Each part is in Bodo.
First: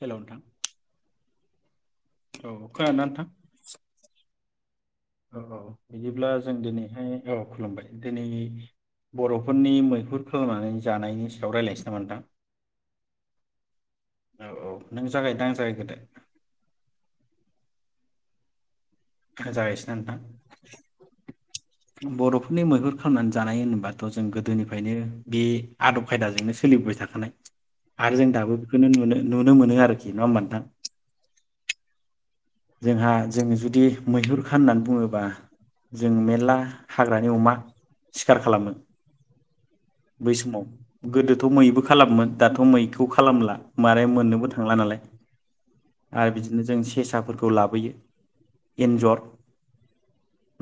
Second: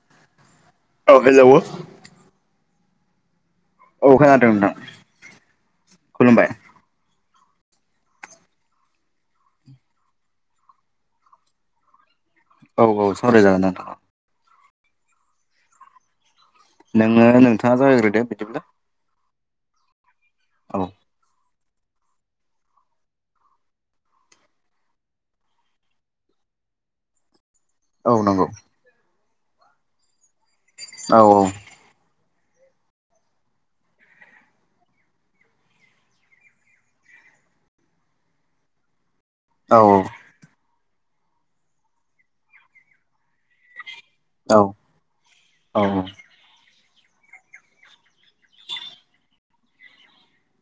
हेलौ नोंथां औ हेलौ औ औ खोनादोंना नोंथां खोनादों नोंथां औ औ बिदिब्ला खुलुमबाय जों दिनैहाय औ खुलुमबाय दिनै बर'फोरनि मैहुर खालामनानै जानायनि सायाव रायज्लायसै नामा नोंथां औ औ सावराय जागोन नोंथां औ औ नों जागायनो ना आं जागायग्रानो नोङो नोंथाङा जागायग्रोदो बिदिब्ला जागायसैना नोंथां औ बर'फोरनि मैहुर खालामनानै जानाय होनोबाथ' जों गोदोनिफ्रायनो बे आदब खायदाजोंनो सोलिबोबाय थाखानाय औ आरो जों नंगौ दाबो बेखौनो नुनो नुनो मोनो आरोखि। नङा होमबा नोंथां? औ औ जोंहा जों जुदि मैहुर खाननानै बुङोबा जों मेरला हाग्रानि अमा सिखार खालामो। औ बै समाव गोदोथ' मैबो खालामोमोन दाथ' मैखौ खालामला मारै मोननोबो औ थांला नालाय औ आर बिदिनो जों सि फेसाफोरखौ लाबोयो एन्जर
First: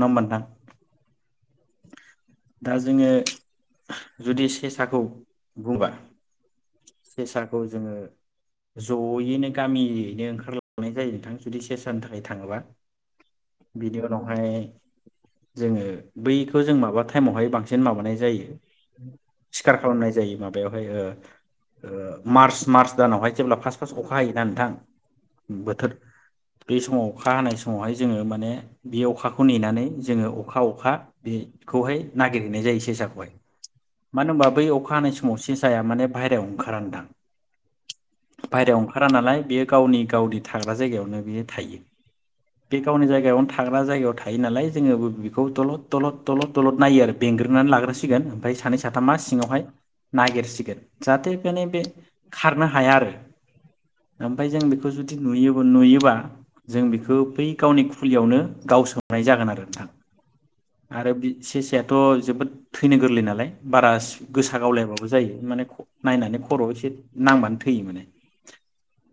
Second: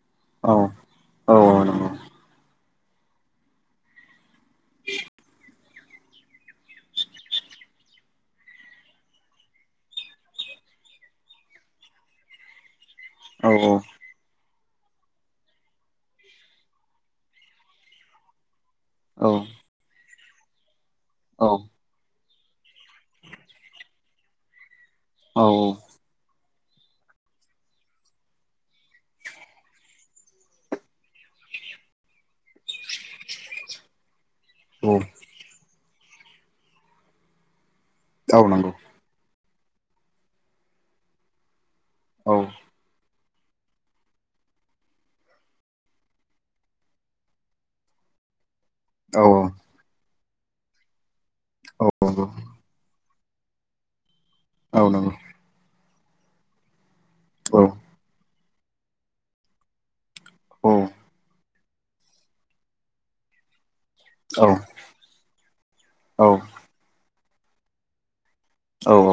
नडा होनबा नोंथां? औ औ नंगौ दा जोङो जुदि सेसाखौ बुंबा सेसाखौ जोङो जयैनो गामियैनो ओंखारलांनाय जायो नोंथां जुदि सेसानि थाखाय थाङोबा। औ बिदि उनावहाय जोङो बैखौ जों माबा टाइमावहाय बांसिन माबानाय जायो। सिखार खालामनाय जायो। माबायाव फ्राय ओ ओ मार्च मार्च दानावहाय जेब्ला फार्स फार्स अखा हायोना नोंथां बोथोर बे समाव अखा हानाय समावहाय जोङो माने बे अखाखौ नेनानै जोङो अखा अखा बेखौहाय नागिरहैनाय जायो सेसाखौहाय। मानो होनबा बै औ अखा हानाय समाव सेस साया माने बाहेरायाव ओंखारा नोंथां। औ औ नंगौ बाहेरायाव ओंखारा नालाय बेयो गावनि गावनि थाग्रा जायगायावनो बियो थायो। औ बे गावनि जायगायाव थाग्रा जायगायाव थायो नालाय जोङो बे बिखौ दलद दलद दलद दलद नायो आरो बेंग्रोनानै लाग्रसिगोन सानै साथामा औ सिङावहाय नागिरसिगोन जाहाथे फ्रायनो बे औ नंगौ खारनो हाया आरो ओमफाय जों बेखौ औ नंगौ जुदि नुयो बो नुयो बा जों बेख खौ बै औ गावनि खुलियावनो गावसोमनाय जागोन आरो नोंथां। औ आरो बि सेसायाथ' जोबोद थैनो गोरलै ना लाय बारा औ गोसा गावलायबाबो जायो माने औ नायनानै खर' एसे नांबानो थैयो माने।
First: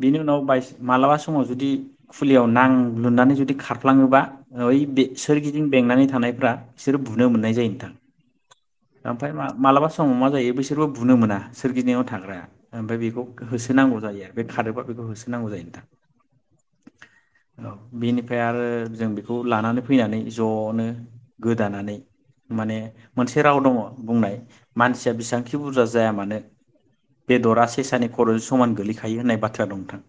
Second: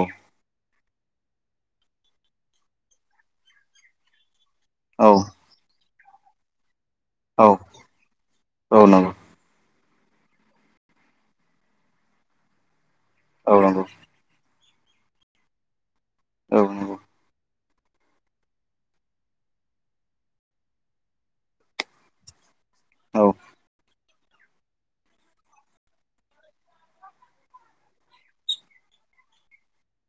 बेनि उनाव बायसान्स मालाबा समाव जुदि खुलियाव नांलुननानै जुदि खारफ्लाङोबा ओइ सोरगिदिं बेंनानै थानायफ्रा बिसोरो बुनो मोननाय जायो नोंथां। औ नंगौ औ नंगौ ओमफ्राय मा मालाबा समाव मा जायो बिसोरबो बुनो मोना सोरगिदिंयाव थाग्राया। ओमफ्राय बेखौ औ नंगौ होसोनांगौ जायो बे खारोबा बे बेखौ होसोनांगौ जायो नोंथां। औ नंगौ औ बेनिफ्राय आरो जों बेखौ लानानै फैनानै ज'नो गोदानानै माने औ मोनसे दङ बुंनाय मानसिया बेसेबांखि बुरजा जाया मानो बेदरा सेसानि खर' समान गोलैखायो होननाय बाथ्रा दं नोंथां।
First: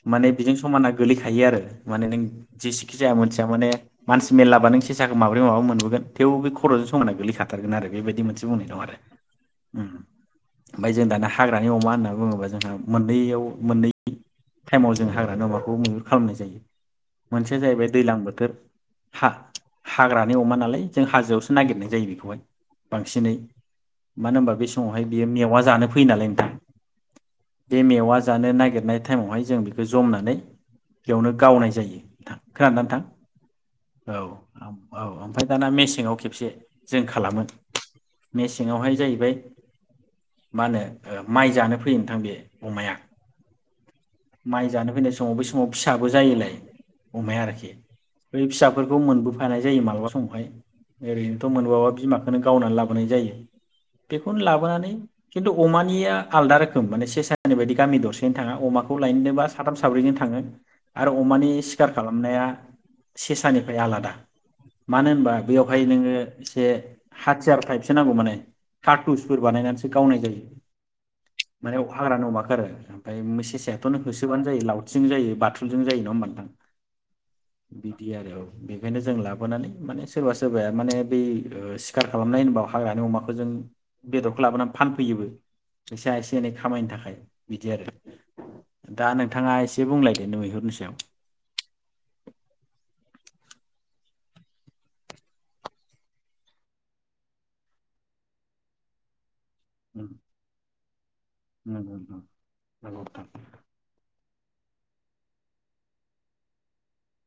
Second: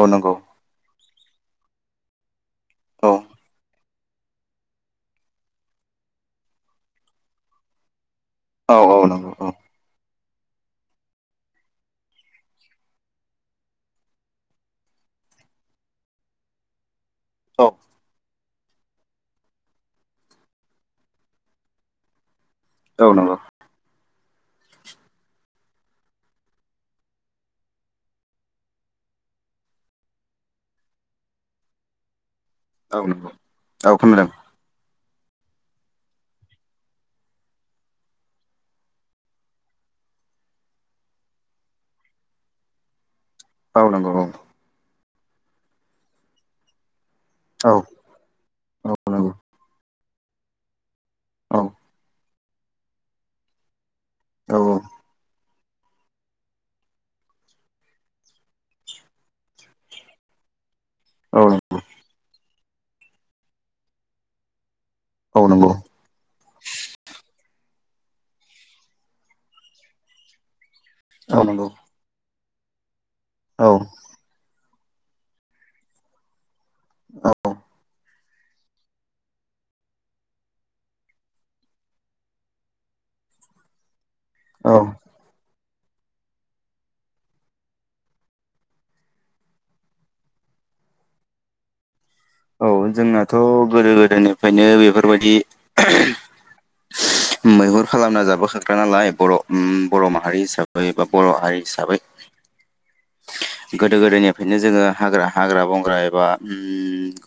औ नंगौ औ माने नंगौ बेजों समान गोलैखायो आरो माने नों जेसेखि जाया औ मोनथिया माने मानसि मेर्लाबा नों सेसाखौ माब्रै माबा मोनबोगोन थेव बे खर'जों समाना गोलैखागोन। खाथारगोन आरो बेबायदि मोन। इदि बुंनाय औ दं आरो ओम। ओमफफ्राय जों दाना हाग्रानि अमा होनना बुङोबा जोंहा मोननैयाव मोननै टाइमाव जों हाग्रानि अमाखौ महुर खालामनाय जायो। मोनसेया जाहैबाय दैज्लां बोथोर हा-हाग्रानि अमा नालाय जों हाजोआवसो नागिरनाय जायो बेखौहाय बांसिनै नंगौ मानो होनबा बे समावहाय बियो मेवा जानो फैयो नालाय नोंथां बे मेवा जानो नागिरनाय टाइमावहाय जों बेखौ जमनानै बेयावनो गावनाय जायो। नोंथां खोनादोंना नोंथां औ नंगौ औ खोनादों औ ओमफ्राय दाना मेसेंवा खेबसे जों खालामो मेसेङावहाय जाहैबाय मा होनो माइ जानो फैयो नोंथां बे अमाया औ नंगौ औ माइ जानो फैनाय स समाव बै समाव फिसाबो जायोलाय। अमाया आरोखि औ बै औ फिसाफोरखौ नंगौ मोनबोफानाय जायो मालाबा समाव [unintelligible] ओरैनोथ' औ मोनबावा खौनो गावनानै लाबोनाय जायो बेखौनो औ लाबोनानै खिन्थु अमानिया आलदा रोखोम माने सेसा होनानाय बायदि गामि दरसेनो थाङा अमाखौ लायनोबा साथाम साब्रैजों थाङो। आरो औ अमानि सिखार खालामनाया सेसानिफ्राय आलादा मानो होनबा औ नंगौ बेयावहाय नोङो एसे हाथियार टाइपसो नांगौ माने कार्टुनसफोर बानायनानैसो गावनाय जायो। औ नंगौ माने हाग्रानि अमाखौ आरो ओमफ्राय मो औ सेसायाथ'नो होसोबानो जायो लाव थिजों जायो बाथुलजों नङा होनबा नोंथां? बिदि आरो औ बेनिखायनो जों लाबोनानै माने सोरबा सोरबाया माने बै सिखार खालामनाय होनोबा हाग्रानि अमाखौ जों बेदरखौ लाबोनानै फानफैयोबो फैसाया एसे एनै खामायनो थाखाय बिदि आरो दा नोंथाङा एसे बुंलायदो नोथां मैहुरनि सायाव। औ जोंनाथ' गोदो गोदायनिफ्रायनो बेफोरबायदि मैहुर खालामना जाबोखाग्रा नालाय बर' ओम उम, बर' माहारि हिसाबै [unintelligible] बर' हारि नंगौ हिसाबै नोंथां नंगौ नोंथां गोदो गोदायनि बेखायनो जोङो हाग्रा हाग्रा बंग्रा एबा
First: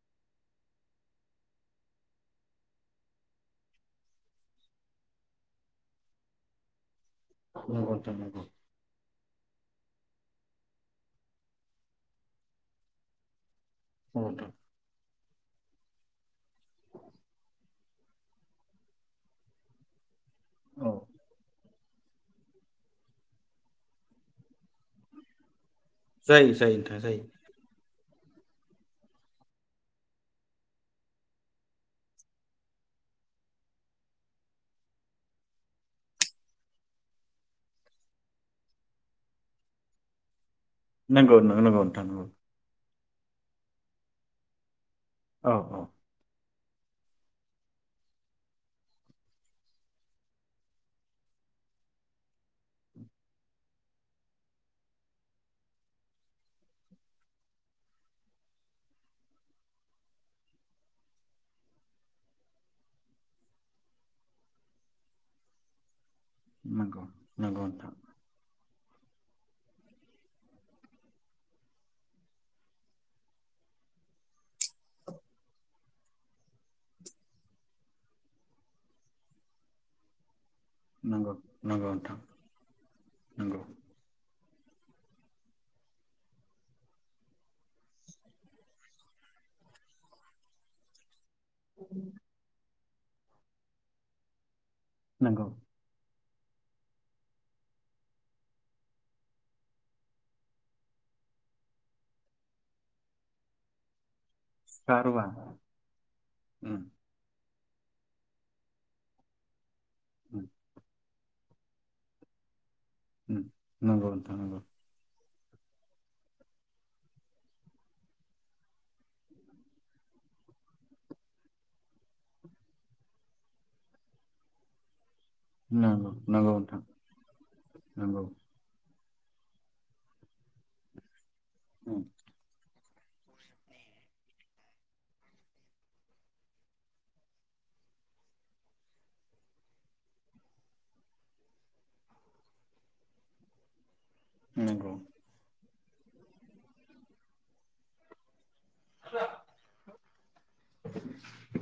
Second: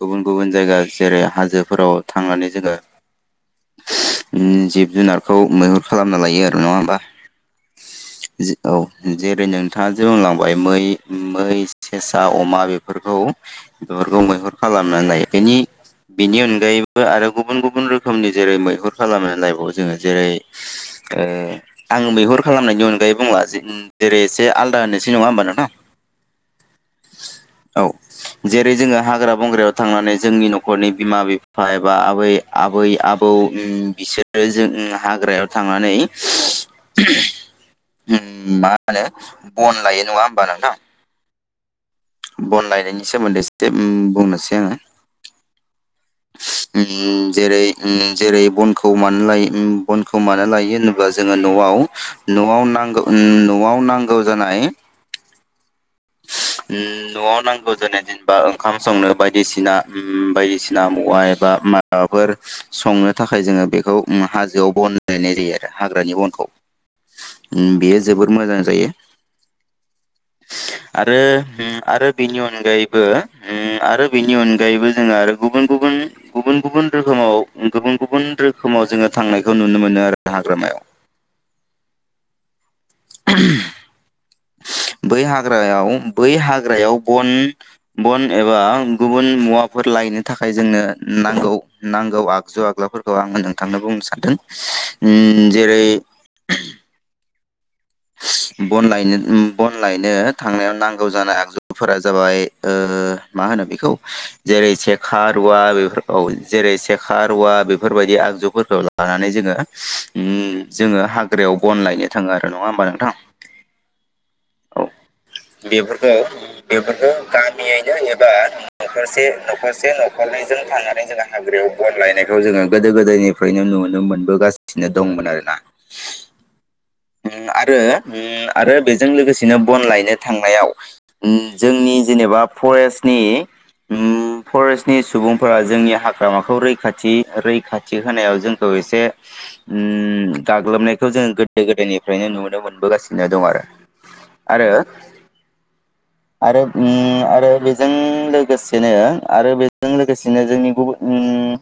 ओम गुबुन गुबुन जायगा जेरै हाजोफोराव थांनानै जोङो जिब ओम जुनारखौ मैहुर खालामना लायो आरो नङा होमबा? नंगौ नोंथां नंगौ। जि- औ जेरै नोंथाङा जों बुंलांबाय मै मै सेसा अमा बेफोरखौ नंगौ बेफोरखौ मैहुर नोंथां [unintelligible] बेनि अनगायैबो आरो गुबुन गुबुन रोखोमनि जेरै मैहुर खालाम लायबावो जोङो जेरै औ ओ आं मैहुर खालामनायनि अनगायै बुंला जेरै एसे आलदा होननोसै नङा होमबा नोंथां। जायो जायो नोंथां जायो औ जेरै जोङो हाग्रा बंग्रायाव थांनानै जोंनि न'खरनि बिमा बिफा एबा आबै आबै आबौ बिसोरो जों हाग्रायाव थांनानै ओम मा होनो बन लायो नङा होमबा नोंथां? नोंगौ नो नंगौ नोंथां। नि सोमोन्दै एसे बुंनोसै आङो। औ औ। ओ जेरै ओ जेरै बनखौ मानो लायो बनखौ मानो लायो होनोब्ला जोङो न'आव नआव नागौ न'आव नांगौ जानाय ओ न'आव नांगौ जानाय जेनेबा ओंखाम संनो बायदिसिना ओ बायदिसिना मुवा एबा माबाफोर संनो थाखाय जोङो बेखौ ओ हाजोआव बन लायनाय जायो आरो हाग्रानि बन नंगौ नंगौ नोंथां बेयो जोबोर मोजां जायो आरो ओ आरो बेनि अनगायैबो ओ आरो बेनि अनगायैबो जोङो आरो गुबुन गुबुन गुबुन गुबुन रोखोमाव गुबुन गुबुन रोखोमाव जोङो थांनायखौ नुनो मोनो आरो हाग्रामायाव नंगौ नंगौ नोंथां नंगौ बै हाग्रायाव बै हाग्रायाव बन बन एबा गुबुन मुवाफोर लायनो थाखाय जोंनो नांगौ नांगौ आगजु आग्लाफोर खौ आङो नोंथांनो बुंनो सानदों उम नंगौ जेरै बन लायनो बन लायनो थांनायाव नांगौ जानाय आगजुफोरा जाबाय ओ मा होनो बेखौ जेरै सेखा गार'आ रुवा बेफोरखौ जेरै उम सेखा रुवा बेफोरबायदि आगजुफोरखौ लानानै जोङो ओ उम जोङो हाग्रा हाग्रायाव बन लायनो थाङो आरो नङा होम ओम नंगौ नोंथां नंगौ औ बेफोरखौ बेफोरखौ गामियैनो एबा नरसे नखरसे नखरनैजों थांनानै जोङो हाग्रायाव बन लायनायखौ जोङो गोदो गोदायनिफ्रायनो नुनो मोनबोगासिनो दंमोन आरो नंगौ नोंथां ओम आरो नंगौ ओम आरो बेजों लोगोसेनो बन लायनो थांनायाव ओम जोंनि उम जेनेबा फरेस्ट नि ओम फरेस्टनि सुबुंफोरा जोंनि हाग्रामाखौ रैखाथि रैखाथि होनायाव जोंखौ एसे ओम गाग्लोबनायखौ जोङो गोदो गोदो गोदोनिफ्रायनो नुनो मोनबोगासिनो दंआरो नंगौ आरो ओम आरो बेजों लोग लोगोसेनो आरो बेजों लोगोसेनो जोंनि गुबुन ओम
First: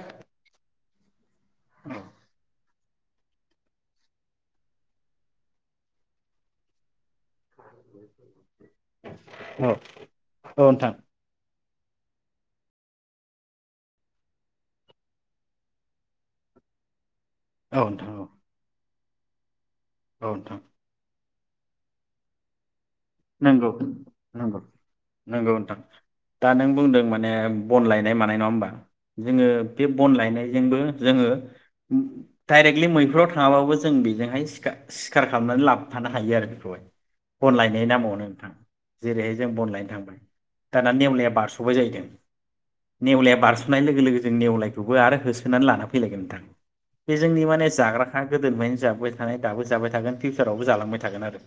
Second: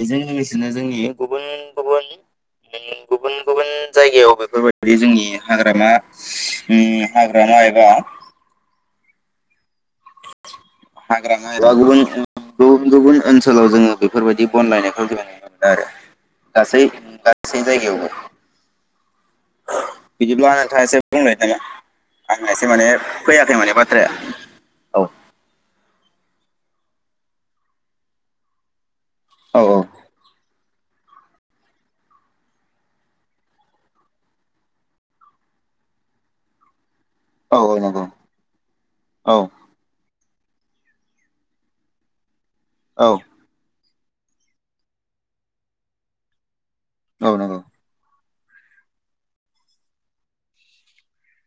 बेजों लोगोसेनो जोंनि गुबुन ओम गुबुन [unintelligible] गुबुन गुबुन जायगायाव बेफोरबायदि जोंनि हाग्रामा ओम हाग्रामा एबा ओम औ नोंथां हाग्रामा एबा गुबुन गुबुन ओनसोलाव जोङो बेफोरबायदि बन लायनायखौ जों नुनो मोनदों आरो गासै गासै औ जायगायावबो नोंथां औ बिदिब्ला नोंथां एसे [inaudible] बुंनो नामा आंना एसे माने फैयाखै नोंगौ माने बाथ्राया नंगौ औ नोंगौ नोंथां। दा नों बुंदों माने बन लायनाय मानाय नङा होमबा। जोङो औ बे बन लायनायजोंबो। जोङो ड-डाइरेक्टलि मैहुराव थाङाबाबो जों बिजोंहाय सिखा-सिखार खालामनानै लाबफ्फानो हायो आरो बिखौहाय। बन औ औ लायनाय नंगौ नामाव। थाङ जेरैहाय औ जों बन लायनो थाङ दाना नेवलाया बारस'बाय जाहैदों। औ नेवलाया बारस' नाय लोगो लोगो जों नेवलायखौबो आरो होसोनानै लाना फैलायगोन नोंथां। बे औ जोंनि नंगौ माने जाग्रा हा गोदोनिफायनो जाबोबाय थानाय दाबो जाबाय थागोन फिउचारावबो जालांबाय थागोन आरो।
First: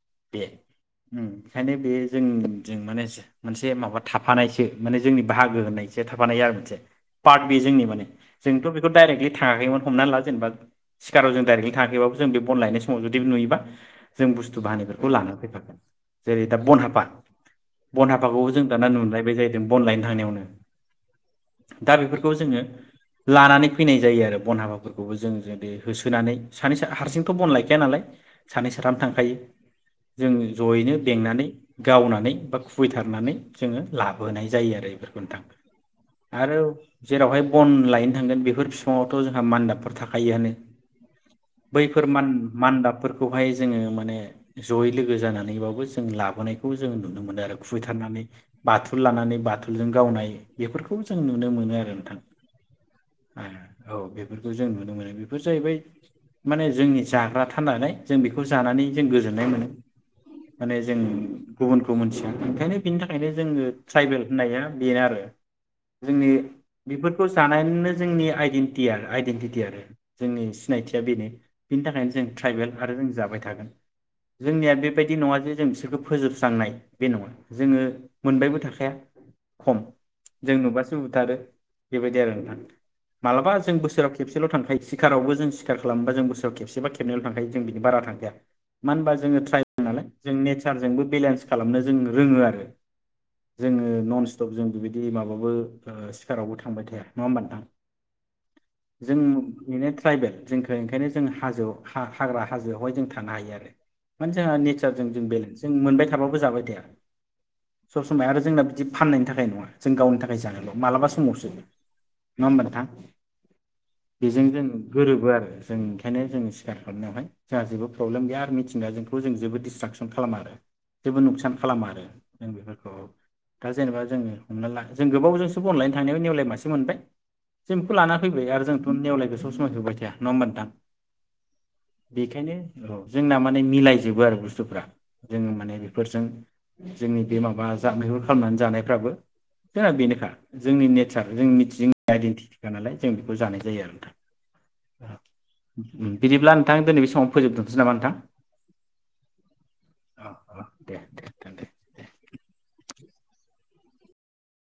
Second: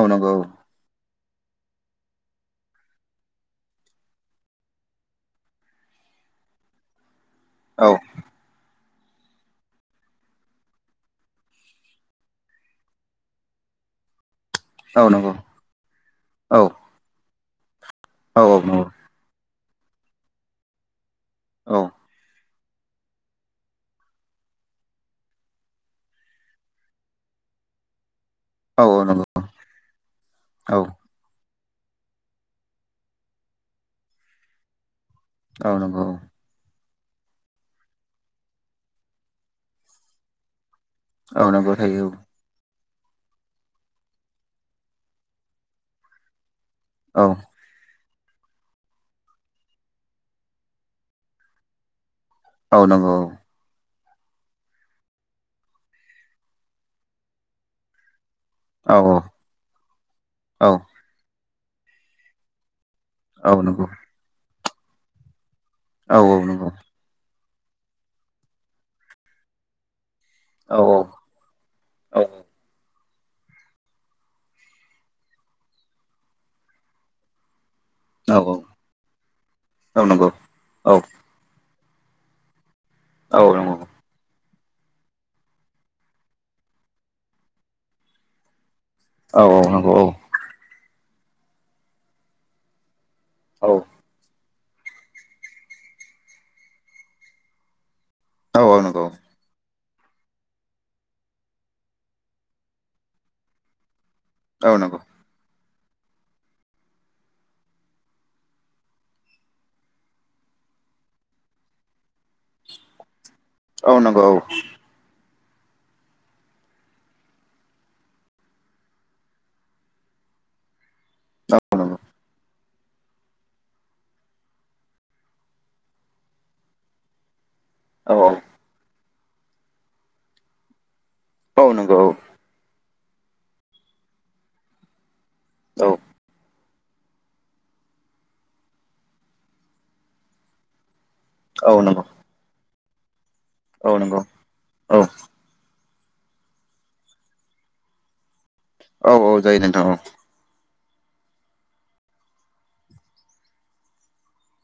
औ नंगौ बे औ। उम ओंखायनो बे जोंजों माने जो मोनसे माबा थाफानायसो माने जोंनि बाहागो होननायसो थाफानाय आरो मोनसे। पार्ट बे जोंनि औ माने जोंथ' बेफ बेखौ डाइरेक्टलि थाङाखैमोन हमनानै ला जेनेबा सिखाराव जों डायरेक्टलि थाङाखैबाबो जों बे बन लायनाय समाव जुदि नुयोबा जों बुस्थ औ बानिखौ नंगौ लाना फैफादोंं। जेरै दा औ बन हापा। बन औ हापाखौबो औ जों नंगौ दाना नुनायबाय जायो जों बन लायनो थांनायावनो। औ दा बिफोरखौ जोङो। लानानै फैनाय जायो आरो बन हाबाफोरखौबो जों जोदि होसोनानै सानै सा हारसिंथ' बन लायखाया नालाय। सानै साथाम औ नंगौ थांखायो जोंङो। औ ज'यैनो बेंना नै गावनानै बा खुबैथारनानै जोङो लाबहोनाय जायो आरो इफोर औ नंगौ औ आरो जेरावहाय बन लायनो थांगोन बेफोर फिफाङावथ' जोंहा मान्दाबफोर थाखायोआनो। औ नंगौ बैफोर थायो मान-मान्दाब। फोरखौहाय जोङो माने जयै लोगो जानान नैबाबो जों लाबोनायख खौ जों नुनो औ मोनो आरो खुबैथारनानै। बाथुल लानानै बाथुलजों गावनाय बेफोरखौ जों नुनो मोनो आरो नोंथां। औ नांगौ। औ बेफोरखौ जों नुनो मोनो बेफोर जाहैबाय माने जोंनि जाग्रा थाननानै जों बेख खौ जानानै औ जों गोजोननाय मोनो। औ माने जों गुबुनखौ मिथिया ओंखायनो बिनि थाखायनो औ जोङो नंगौ ट्राइबेल होननाया बेनो आरो। औ जोंनि औ नंगौ बेफोरखौ जानायनो जोंनि आइडेन्टिया आइडेन्टिटि आरो। जोंनि औ सिनायथिया बेनो बिनि थाखायनो औ जों ट्राइबेल आरो जों जाबाय थागोन जोंनिया बे बायदि नङा जे जों बिसोरखौ फोजोबस्रांनाय बे नङा जोङो औ मोनबायबो थाखाया खम औ नंगौ जों नुबासो औ बुथारो। बेबायदि आरो नोंथां। औ मालाबा नंगौ जों बोसोराव खेबस सिल' थांखायो सिखारावबो जों सिखार खालामबा जों बोसोराव खेबसेबा खेननैल थांखायो जों बिनि बारा थांखाया। मानो होनबा जोङो औ ट्राइब नंगौ औ नालाय जों नेचारजों नोंबो बेलेन्स खालामनो जों रोङो आरो। औ जोङो ननस सफ जों बिबायदि माबाबो ओ सिखारावबो थांबाय थाया नङा होमबा नोंथां? औ औ नोंगौ। बिनो ट्राइबेल जोंखो ओंखायनो जों हाजोआव हा-हाग्रा हाजोआवहाय जों थानो हायो आरो माने जोङो औ नंगौ नेचारजों जों बेलेन्स जों मोनबाय थाबाबो जाबाय थाया। सब समाय आरो जोंना बिदि फाननायनि थाखाय नङा। जों गावनि थाखाय जानायल' मालाबा समावसो नङा होमबा नोंथां? औ नंगौ औ बेजों जों गोरोबो आरो। जों ओंखायनो जों सिखार खालामनो हाबाय। जोंहा जेबो प्रब्लेम गैया आरो मिथिं जों खौ जों जेबो डिसट्राकसन खालामा आरो जेबो नुकसान औ नंगौ औ नंगौ औ नंगौ औ खालामा आरो। जों बेफोरखौ दा जेनेबा जोङो हमना ला जों गोबावजोंसो बनलायनो थांनायाव नेवलाय मासे मोनबाय जों बेखौ लान नंगौ औ फैबाय आरो जोंथ' नेवलाय बे सब समाय जोबायथाया नङा ओमबा नोंथां? औ नंगौ औ। बेखायनो औ जोंना माने मिलाय जोबो आरो बुस्थुफ्रा जोङो माने बेफोरजों जोंनि बे माबा जा मैहुर खालामनानै जानायफ्राबो फुरा बेनोखा जोंनि नेथ सा जों मिथिं [unintelligible] आइडेन्टि। गानालाय जों। बो जानाय जायो आरो नोंथां। उम बिदिब्ला नोंथां दिनै बे समावनो फोजोबथनोसै नामा नोंथां? औ औ जायो नोंथां औ। अ अ दे दे दोन दे दे।